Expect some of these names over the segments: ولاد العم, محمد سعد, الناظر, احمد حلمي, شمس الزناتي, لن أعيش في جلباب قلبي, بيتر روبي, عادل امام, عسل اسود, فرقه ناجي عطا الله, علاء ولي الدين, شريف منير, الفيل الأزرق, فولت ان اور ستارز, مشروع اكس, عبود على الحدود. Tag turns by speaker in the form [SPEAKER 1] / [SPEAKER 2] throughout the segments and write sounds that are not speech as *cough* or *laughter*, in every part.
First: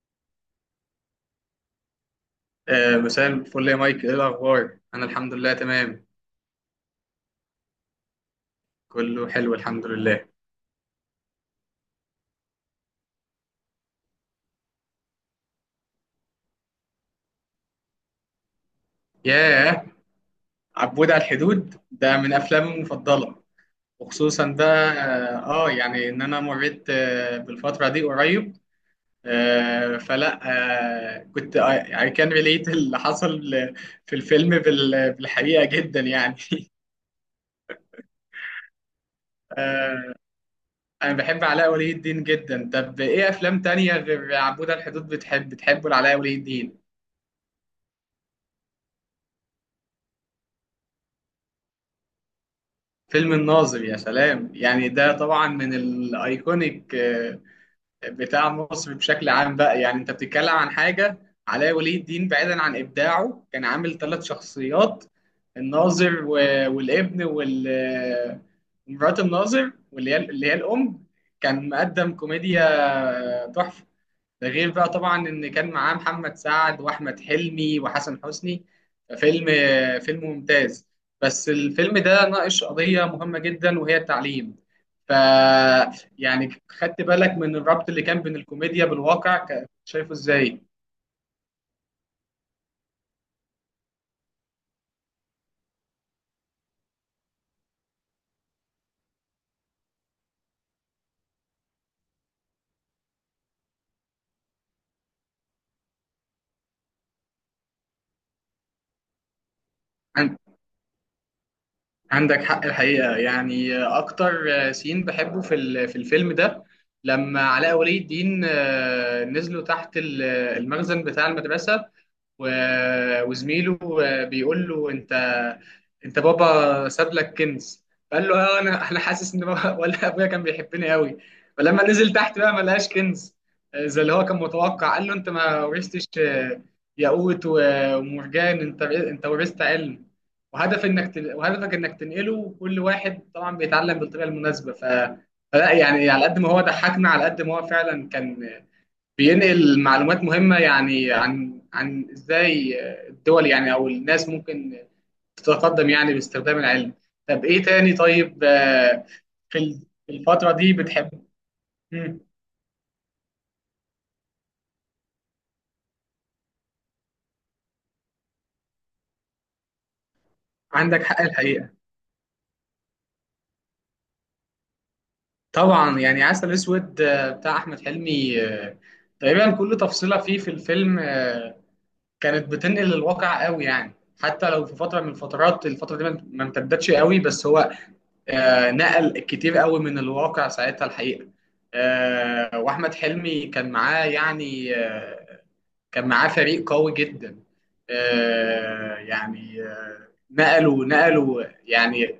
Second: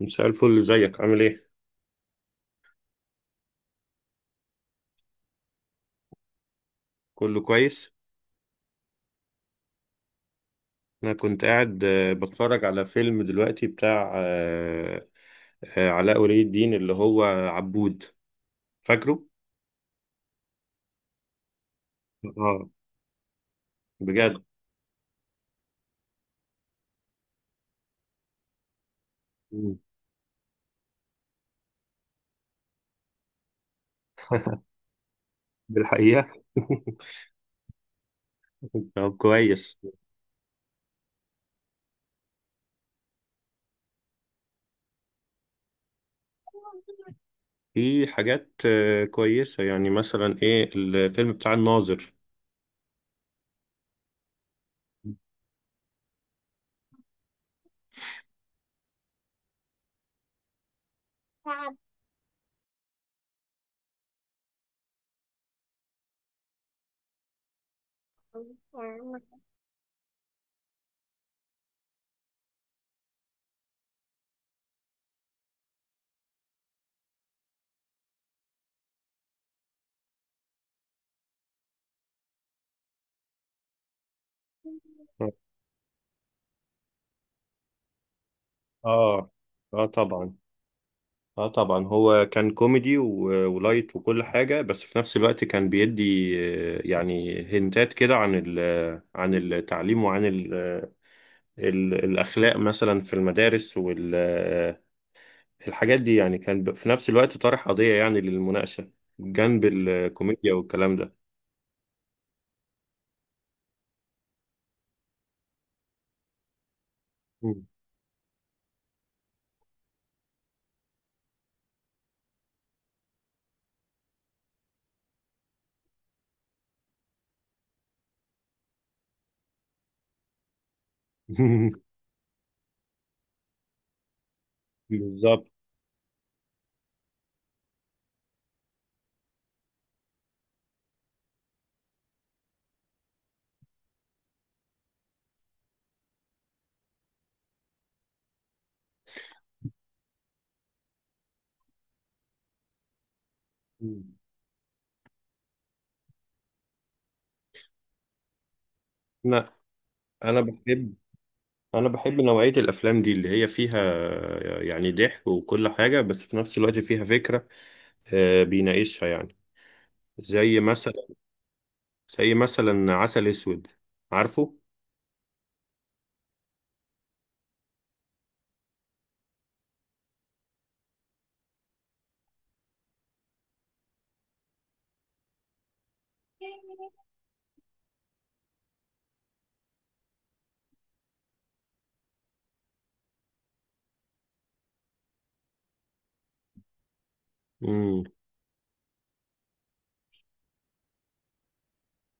[SPEAKER 1] مساء الفل، ازيك؟ عامل ايه؟
[SPEAKER 2] مساء الفل يا مايك، ايه الاخبار؟ انا الحمد لله تمام.
[SPEAKER 1] كله كويس.
[SPEAKER 2] كله حلو الحمد لله.
[SPEAKER 1] انا كنت قاعد بتفرج على فيلم دلوقتي بتاع علاء ولي الدين اللي هو عبود. فاكره؟
[SPEAKER 2] ياه، عبود على الحدود ده من
[SPEAKER 1] اه،
[SPEAKER 2] افلامي المفضله.
[SPEAKER 1] بجد.
[SPEAKER 2] وخصوصا بقى يعني ان انا مريت بالفتره دي قريب،
[SPEAKER 1] مم.
[SPEAKER 2] فلا كنت، كان ريليت اللي حصل في الفيلم بالحقيقه جدا
[SPEAKER 1] بالحقيقة.
[SPEAKER 2] يعني.
[SPEAKER 1] *laughs* طب
[SPEAKER 2] *laughs*
[SPEAKER 1] كويس.
[SPEAKER 2] آه، انا بحب علاء ولي الدين جدا. طب ايه افلام تانية غير عبود على الحدود بتحبه لعلاء ولي الدين؟
[SPEAKER 1] في حاجات كويسة، يعني مثلا ايه الفيلم بتاع الناظر.
[SPEAKER 2] فيلم الناظر، يا سلام، يعني ده طبعا من الايكونيك بتاع مصر بشكل عام بقى. يعني انت بتتكلم عن حاجه، علاء ولي الدين بعيدا عن ابداعه كان عامل 3 شخصيات: الناظر والابن وال آه، مرات الناظر، واللي هي الام. كان مقدم كوميديا تحفه. ده غير بقى طبعا ان كان معاه محمد سعد واحمد حلمي وحسن حسني. فيلم فيلم ممتاز. بس الفيلم ده ناقش قضية مهمة جدا وهي التعليم. ف يعني خدت بالك من الربط اللي كان بين الكوميديا
[SPEAKER 1] اه،
[SPEAKER 2] بالواقع،
[SPEAKER 1] اه
[SPEAKER 2] شايفه
[SPEAKER 1] طبعا.
[SPEAKER 2] ازاي؟
[SPEAKER 1] اه طبعا، هو كان كوميدي ولايت وكل حاجة، بس في نفس الوقت كان بيدي يعني هنتات كده عن عن التعليم وعن الأخلاق مثلا في المدارس والحاجات دي، يعني كان في نفس الوقت طرح قضية يعني للمناقشة جنب الكوميديا والكلام ده.
[SPEAKER 2] عندك حق الحقيقة. يعني أكتر سين بحبه في الفيلم ده، لما
[SPEAKER 1] مم.
[SPEAKER 2] علاء ولي الدين نزلوا تحت المخزن بتاع المدرسة، وزميله بيقول له: أنت، بابا ساب لك كنز. فقال له: أنا، حاسس إن بابا *laughs* ولا أبويا كان بيحبني قوي. فلما
[SPEAKER 1] *laughs*
[SPEAKER 2] نزل تحت بقى ما لقاش كنز زي اللي هو كان متوقع، قال له: أنت
[SPEAKER 1] بالظبط.
[SPEAKER 2] ما ورثتش ياقوت ومرجان، أنت، ورثت علم، وهدفك انك تنقله. وكل واحد طبعا بيتعلم بالطريقه المناسبه. فلا يعني، على قد ما هو ضحكنا، على قد ما هو فعلا كان بينقل معلومات مهمه، يعني عن ازاي الدول يعني، او
[SPEAKER 1] مم.
[SPEAKER 2] الناس، ممكن تتقدم يعني باستخدام العلم. طب ايه تاني؟ طيب،
[SPEAKER 1] لا.
[SPEAKER 2] في ال- في
[SPEAKER 1] أنا
[SPEAKER 2] الفتره دي
[SPEAKER 1] بحب
[SPEAKER 2] بتحب؟
[SPEAKER 1] أنا
[SPEAKER 2] مم.
[SPEAKER 1] بحب نوعية الأفلام دي اللي هي فيها يعني ضحك وكل حاجة، بس في نفس الوقت فيها فكرة بيناقشها يعني. زي مثلا
[SPEAKER 2] عندك حق الحقيقه.
[SPEAKER 1] زي مثلا عسل اسود. عارفه؟
[SPEAKER 2] طبعا يعني، عسل اسود بتاع احمد حلمي، تقريبا كل تفصيله فيه في الفيلم كانت بتنقل الواقع قوي يعني. حتى لو في فتره من الفترات، الفتره دي ما امتدتش قوي، بس هو نقل كتير قوي من الواقع ساعتها الحقيقه. واحمد حلمي كان معاه فريق قوي جدا.
[SPEAKER 1] امم.
[SPEAKER 2] يعني نقلوا يعني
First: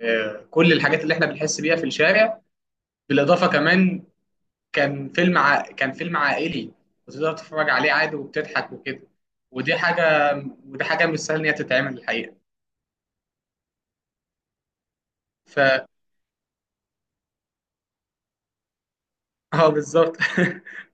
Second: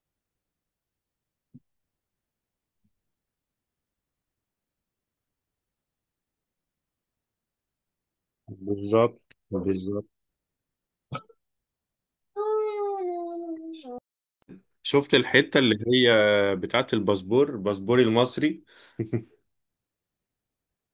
[SPEAKER 2] كل الحاجات اللي احنا بنحس بيها في الشارع. بالاضافه كمان، كان فيلم عائلي، وتقدر تتفرج عليه عادي وبتضحك وكده.
[SPEAKER 1] بالظبط،
[SPEAKER 2] ودي
[SPEAKER 1] بالظبط.
[SPEAKER 2] حاجة ودي حاجة مش سهل إن هي تتعمل الحقيقة.
[SPEAKER 1] شفت الحتة
[SPEAKER 2] ف
[SPEAKER 1] اللي هي بتاعت الباسبور، باسبوري المصري. *laughs*
[SPEAKER 2] اه، بالظبط. *laughs*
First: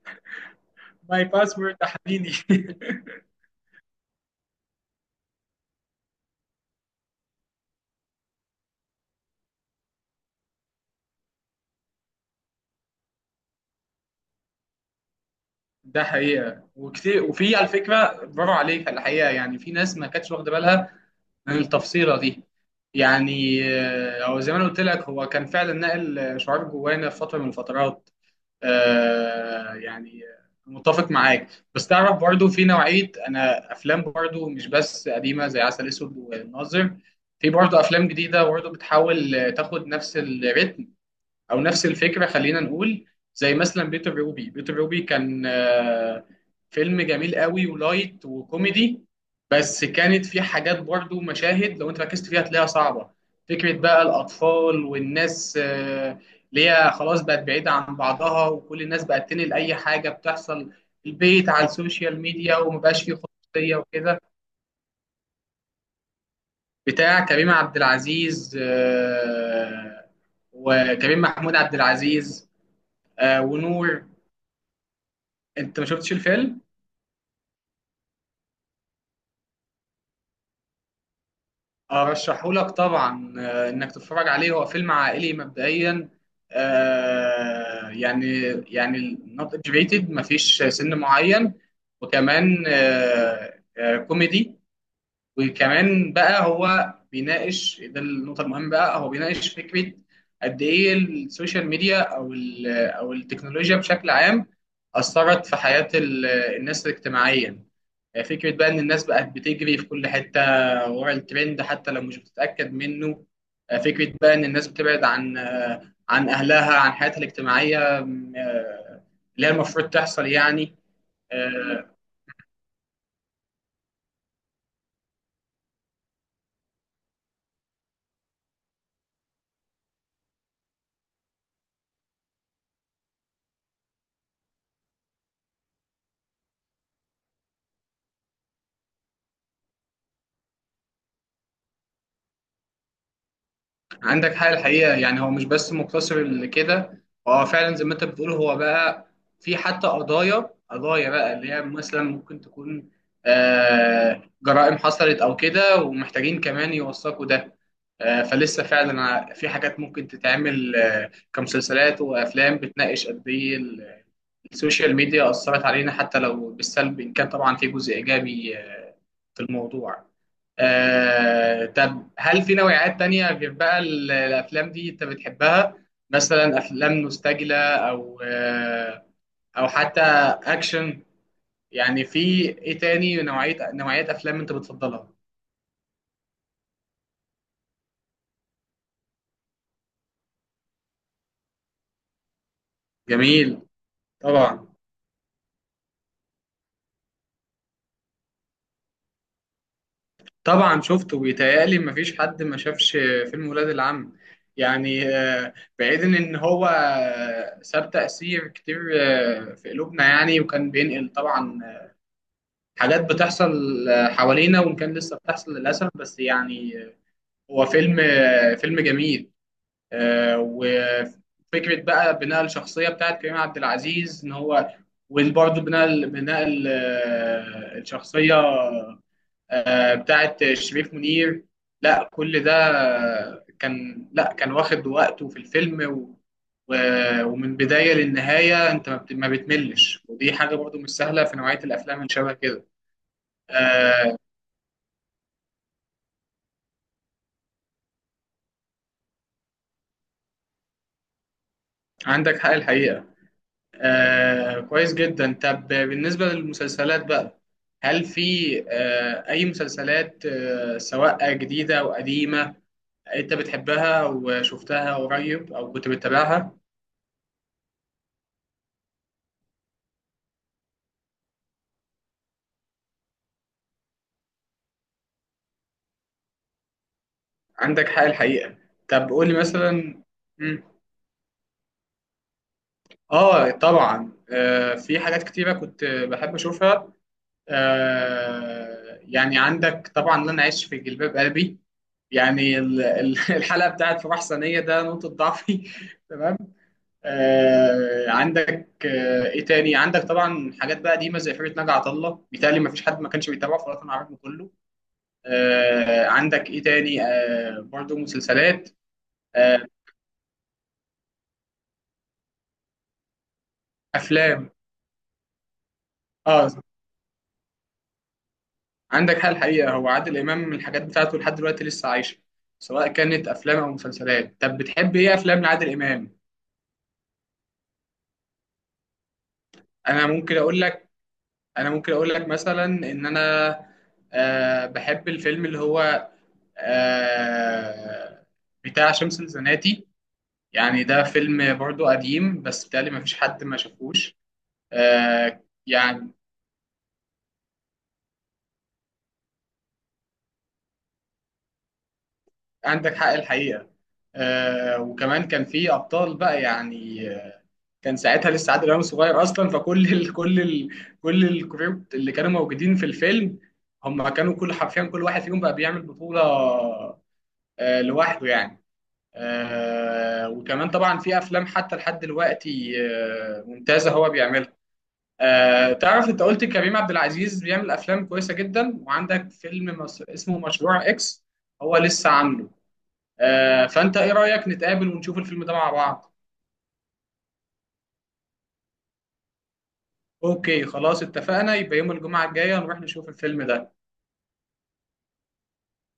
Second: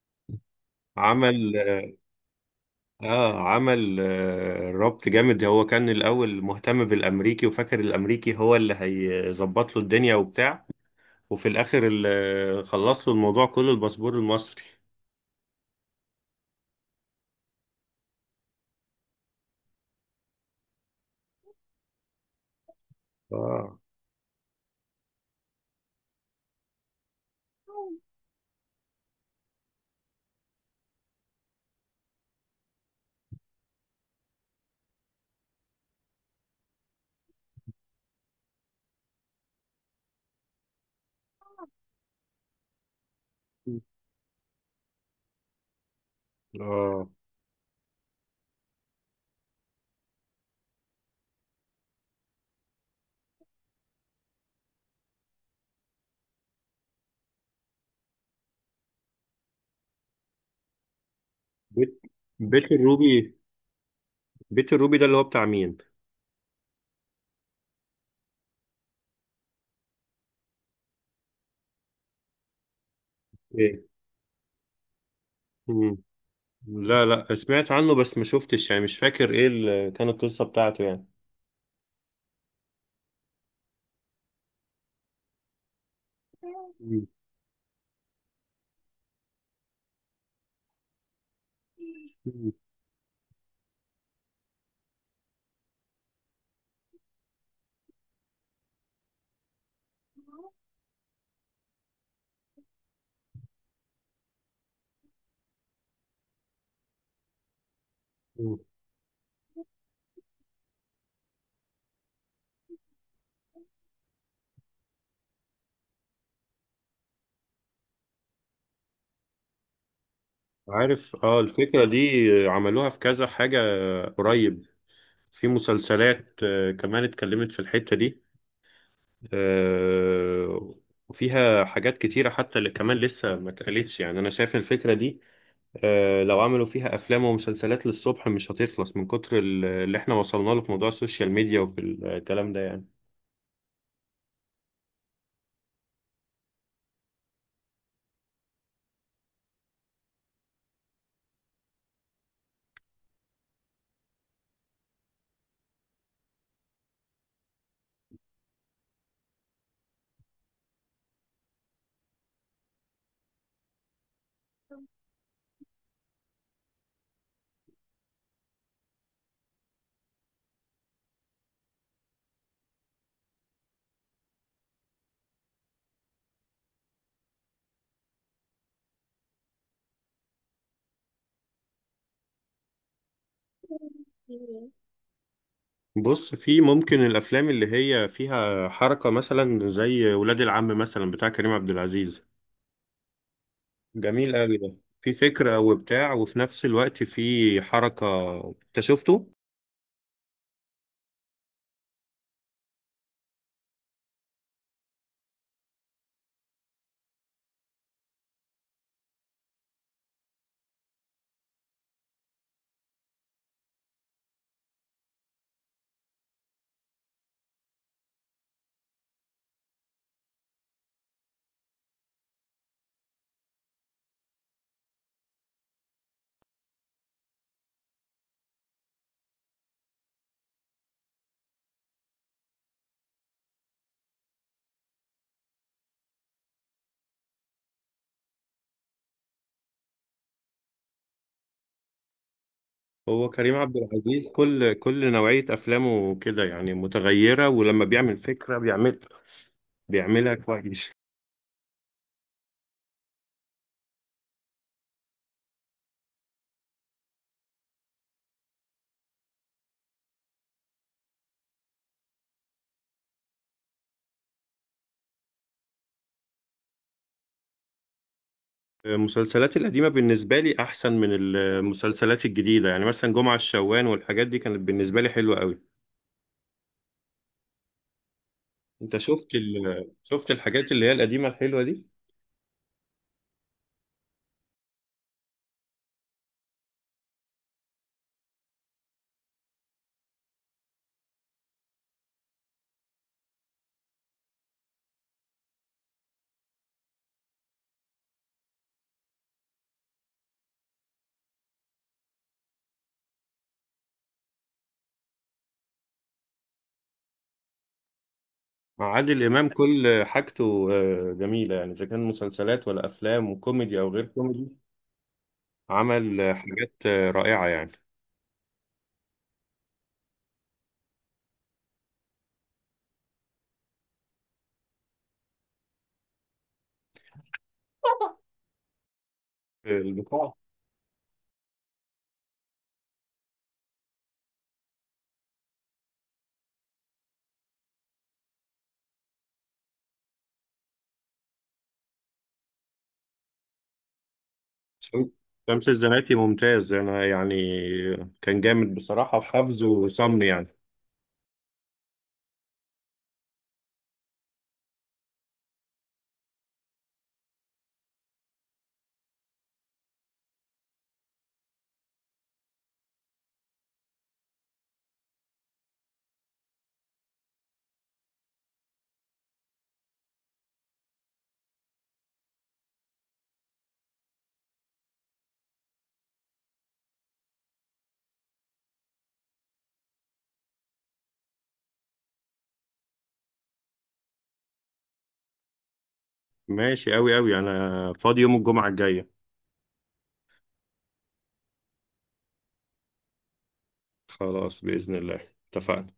[SPEAKER 2] ماي
[SPEAKER 1] عمل
[SPEAKER 2] باسورد ده حبيبي. *laughs*
[SPEAKER 1] اه، عمل ربط جامد. هو كان الاول مهتم بالامريكي وفاكر الامريكي هو اللي هيظبط له الدنيا وبتاع، وفي الاخر اللي خلص له الموضوع كله الباسبور المصري.
[SPEAKER 2] ده حقيقة، وكتير، وفي على فكرة برافو عليك الحقيقة. يعني في ناس ما كانتش واخدة بالها من التفصيلة دي. يعني
[SPEAKER 1] اه.
[SPEAKER 2] هو زي ما انا قلت لك، هو كان فعلا نقل شعار جوانا في فترة من الفترات. يعني متفق معاك. بس تعرف، برضو في نوعية أنا أفلام برضو مش بس قديمة زي عسل أسود والناظر، في برضو أفلام جديدة برضو بتحاول تاخد نفس الريتم او نفس الفكره خلينا نقول. زي مثلا بيتر روبي كان فيلم
[SPEAKER 1] اه،
[SPEAKER 2] جميل قوي ولايت وكوميدي، بس كانت فيه حاجات، برضو مشاهد لو انت ركزت فيها هتلاقيها صعبه. فكره بقى الاطفال والناس اللي هي خلاص بقت بعيده عن بعضها، وكل الناس بقت تنقل اي حاجه بتحصل في البيت على
[SPEAKER 1] بيت
[SPEAKER 2] السوشيال ميديا،
[SPEAKER 1] بيت
[SPEAKER 2] ومبقاش فيه
[SPEAKER 1] الروبي
[SPEAKER 2] خصوصيه وكده.
[SPEAKER 1] بيت الروبي ده اللي هو بتاع مين؟
[SPEAKER 2] بتاع كريم عبد العزيز، وكريم محمود عبد العزيز، ونور. انت ما
[SPEAKER 1] ايه.
[SPEAKER 2] شفتش الفيلم؟
[SPEAKER 1] لا، لا، سمعت عنه بس ما شفتش، يعني مش فاكر ايه اللي كانت القصة بتاعته يعني.
[SPEAKER 2] ارشحه لك طبعا انك تتفرج عليه. هو فيلم عائلي مبدئيا،
[SPEAKER 1] مم.
[SPEAKER 2] يعني نوت اجبيتد، ما فيش سن معين،
[SPEAKER 1] مم.
[SPEAKER 2] وكمان كوميدي. وكمان بقى هو بيناقش، ده النقطة المهمة بقى، هو بيناقش فكرة قد إيه السوشيال ميديا أو التكنولوجيا بشكل عام أثرت في حياة الناس اجتماعيا. فكرة
[SPEAKER 1] مم.
[SPEAKER 2] بقى إن الناس بقت بتجري في كل حتة ورا الترند حتى لو مش بتتأكد منه. فكرة بقى إن الناس بتبعد عن أهلها، عن حياتها الاجتماعية اللي هي المفروض تحصل يعني.
[SPEAKER 1] عارف، اه الفكرة
[SPEAKER 2] آه،
[SPEAKER 1] دي عملوها في كذا حاجة قريب. في مسلسلات كمان اتكلمت في الحتة دي. آه، وفيها حاجات كتيرة حتى اللي كمان لسه ما اتقالتش، يعني أنا شايف الفكرة دي لو عملوا فيها أفلام ومسلسلات للصبح مش هتخلص من كتر اللي احنا وصلنا له في موضوع السوشيال ميديا وفي الكلام ده يعني.
[SPEAKER 2] عندك حق الحقيقة. يعني هو مش بس مقتصر لكده، هو فعلا زي ما انت بتقول. هو بقى في حتى قضايا، قضايا بقى اللي هي مثلا ممكن تكون جرائم حصلت او كده، ومحتاجين كمان يوثقوا ده. فلسه فعلا، في حاجات ممكن تتعمل كمسلسلات وافلام بتناقش قد ايه السوشيال ميديا اثرت علينا، حتى لو بالسلب، ان كان طبعا في جزء ايجابي في الموضوع. طب هل في نوعيات تانية غير بقى الأفلام دي أنت بتحبها؟ مثلا أفلام مستعجلة أو حتى أكشن، يعني في إيه تاني نوعيات أفلام أنت بتفضلها؟
[SPEAKER 1] بص، في ممكن الافلام اللي هي فيها حركه، مثلا زي ولاد العم مثلا بتاع كريم عبد العزيز.
[SPEAKER 2] جميل.
[SPEAKER 1] جميل قوي
[SPEAKER 2] طبعا،
[SPEAKER 1] ده. في فكره وبتاع، وفي نفس الوقت في حركه. انت شفته؟
[SPEAKER 2] طبعا شفته، ويتهيألي مفيش حد ما شافش فيلم ولاد العم. يعني بعيدا إن هو ساب تأثير كتير في قلوبنا يعني، وكان بينقل طبعا حاجات بتحصل حوالينا، وإن كان لسه بتحصل للأسف، بس يعني هو فيلم جميل. وفكرة بقى بناء الشخصية بتاعت كريم عبد العزيز إن هو، وبرضه بناء الشخصية بتاعت شريف منير. لا، كل ده كان، لا كان واخد وقته في الفيلم، ومن بداية للنهاية انت ما بتملش، ودي حاجة برضو مش سهلة في نوعية الافلام اللي شبه كده.
[SPEAKER 1] هو كريم عبد
[SPEAKER 2] آه،
[SPEAKER 1] العزيز كل نوعيه افلامه كده يعني متغيره، ولما بيعمل فكره بيعمل بيعملها كويس.
[SPEAKER 2] عندك حق الحقيقة. كويس جدا. طب بالنسبة للمسلسلات بقى، هل في أي مسلسلات سواء جديدة أو قديمة أنت بتحبها وشفتها قريب أو كنت بتتابعها؟
[SPEAKER 1] المسلسلات القديمه بالنسبه لي احسن من المسلسلات الجديده، يعني مثلا جمعه الشوان والحاجات دي كانت بالنسبه لي حلوه قوي.
[SPEAKER 2] عندك حق الحقيقة.
[SPEAKER 1] انت
[SPEAKER 2] طب قول
[SPEAKER 1] شفت
[SPEAKER 2] لي مثلا.
[SPEAKER 1] شفت
[SPEAKER 2] مم.
[SPEAKER 1] الحاجات اللي هي القديمه الحلوه دي؟
[SPEAKER 2] طبعا، في حاجات كتيرة كنت بحب أشوفها يعني. عندك طبعا لن أعيش في جلباب قلبي، يعني *laughs* الحلقه بتاعت في محسنيه ده نقطه ضعفي. *laughs* تمام. عندك، ايه تاني؟ عندك طبعا حاجات بقى قديمه زي فرقه ناجي عطا الله، بيتهيألي ما فيش حد ما كانش بيتابعه في الوطن العربي كله. عندك ايه تاني؟ برضو مسلسلات،
[SPEAKER 1] مع عادل إمام
[SPEAKER 2] آه
[SPEAKER 1] كل حاجته جميلة، يعني إذا كان مسلسلات ولا أفلام، وكوميدي أو غير كوميدي.
[SPEAKER 2] افلام.
[SPEAKER 1] عمل
[SPEAKER 2] اه،
[SPEAKER 1] حاجات رائعة يعني.
[SPEAKER 2] عندك حال الحقيقه، هو عادل امام الحاجات بتاعته لحد دلوقتي لسه عايشه، سواء كانت افلام او مسلسلات. طب بتحب ايه افلام لعادل امام؟ انا
[SPEAKER 1] البتاع
[SPEAKER 2] ممكن اقول لك انا ممكن اقول لك مثلا ان انا بحب الفيلم اللي هو آه بتاع شمس الزناتي. يعني ده فيلم برضو قديم، بس بتهيألي ما فيش حد ما شافوش. آه
[SPEAKER 1] شمس
[SPEAKER 2] يعني
[SPEAKER 1] الزناتي ممتاز، أنا يعني كان جامد بصراحة، في حفظه وصمني يعني.
[SPEAKER 2] عندك حق الحقيقة. وكمان كان في ابطال بقى، يعني كان ساعتها لسه عادل امام صغير اصلا، فكل ال كل ال كل الكروب اللي كانوا موجودين في الفيلم، هم كانوا كل، حرفيا كل واحد فيهم بقى بيعمل بطولة لوحده يعني. وكمان طبعا في افلام حتى لحد دلوقتي ممتازه هو بيعملها. تعرف، انت قلت كريم عبد العزيز بيعمل افلام كويسه جدا، وعندك فيلم اسمه مشروع اكس، هو لسه عامله. فانت ايه رايك نتقابل ونشوف الفيلم ده مع بعض؟
[SPEAKER 1] ماشي، أوي أوي أنا فاضي يوم الجمعة الجاية.
[SPEAKER 2] اوكي، خلاص اتفقنا، يبقى يوم الجمعه الجايه نروح نشوف الفيلم ده.
[SPEAKER 1] خلاص، بإذن الله اتفقنا.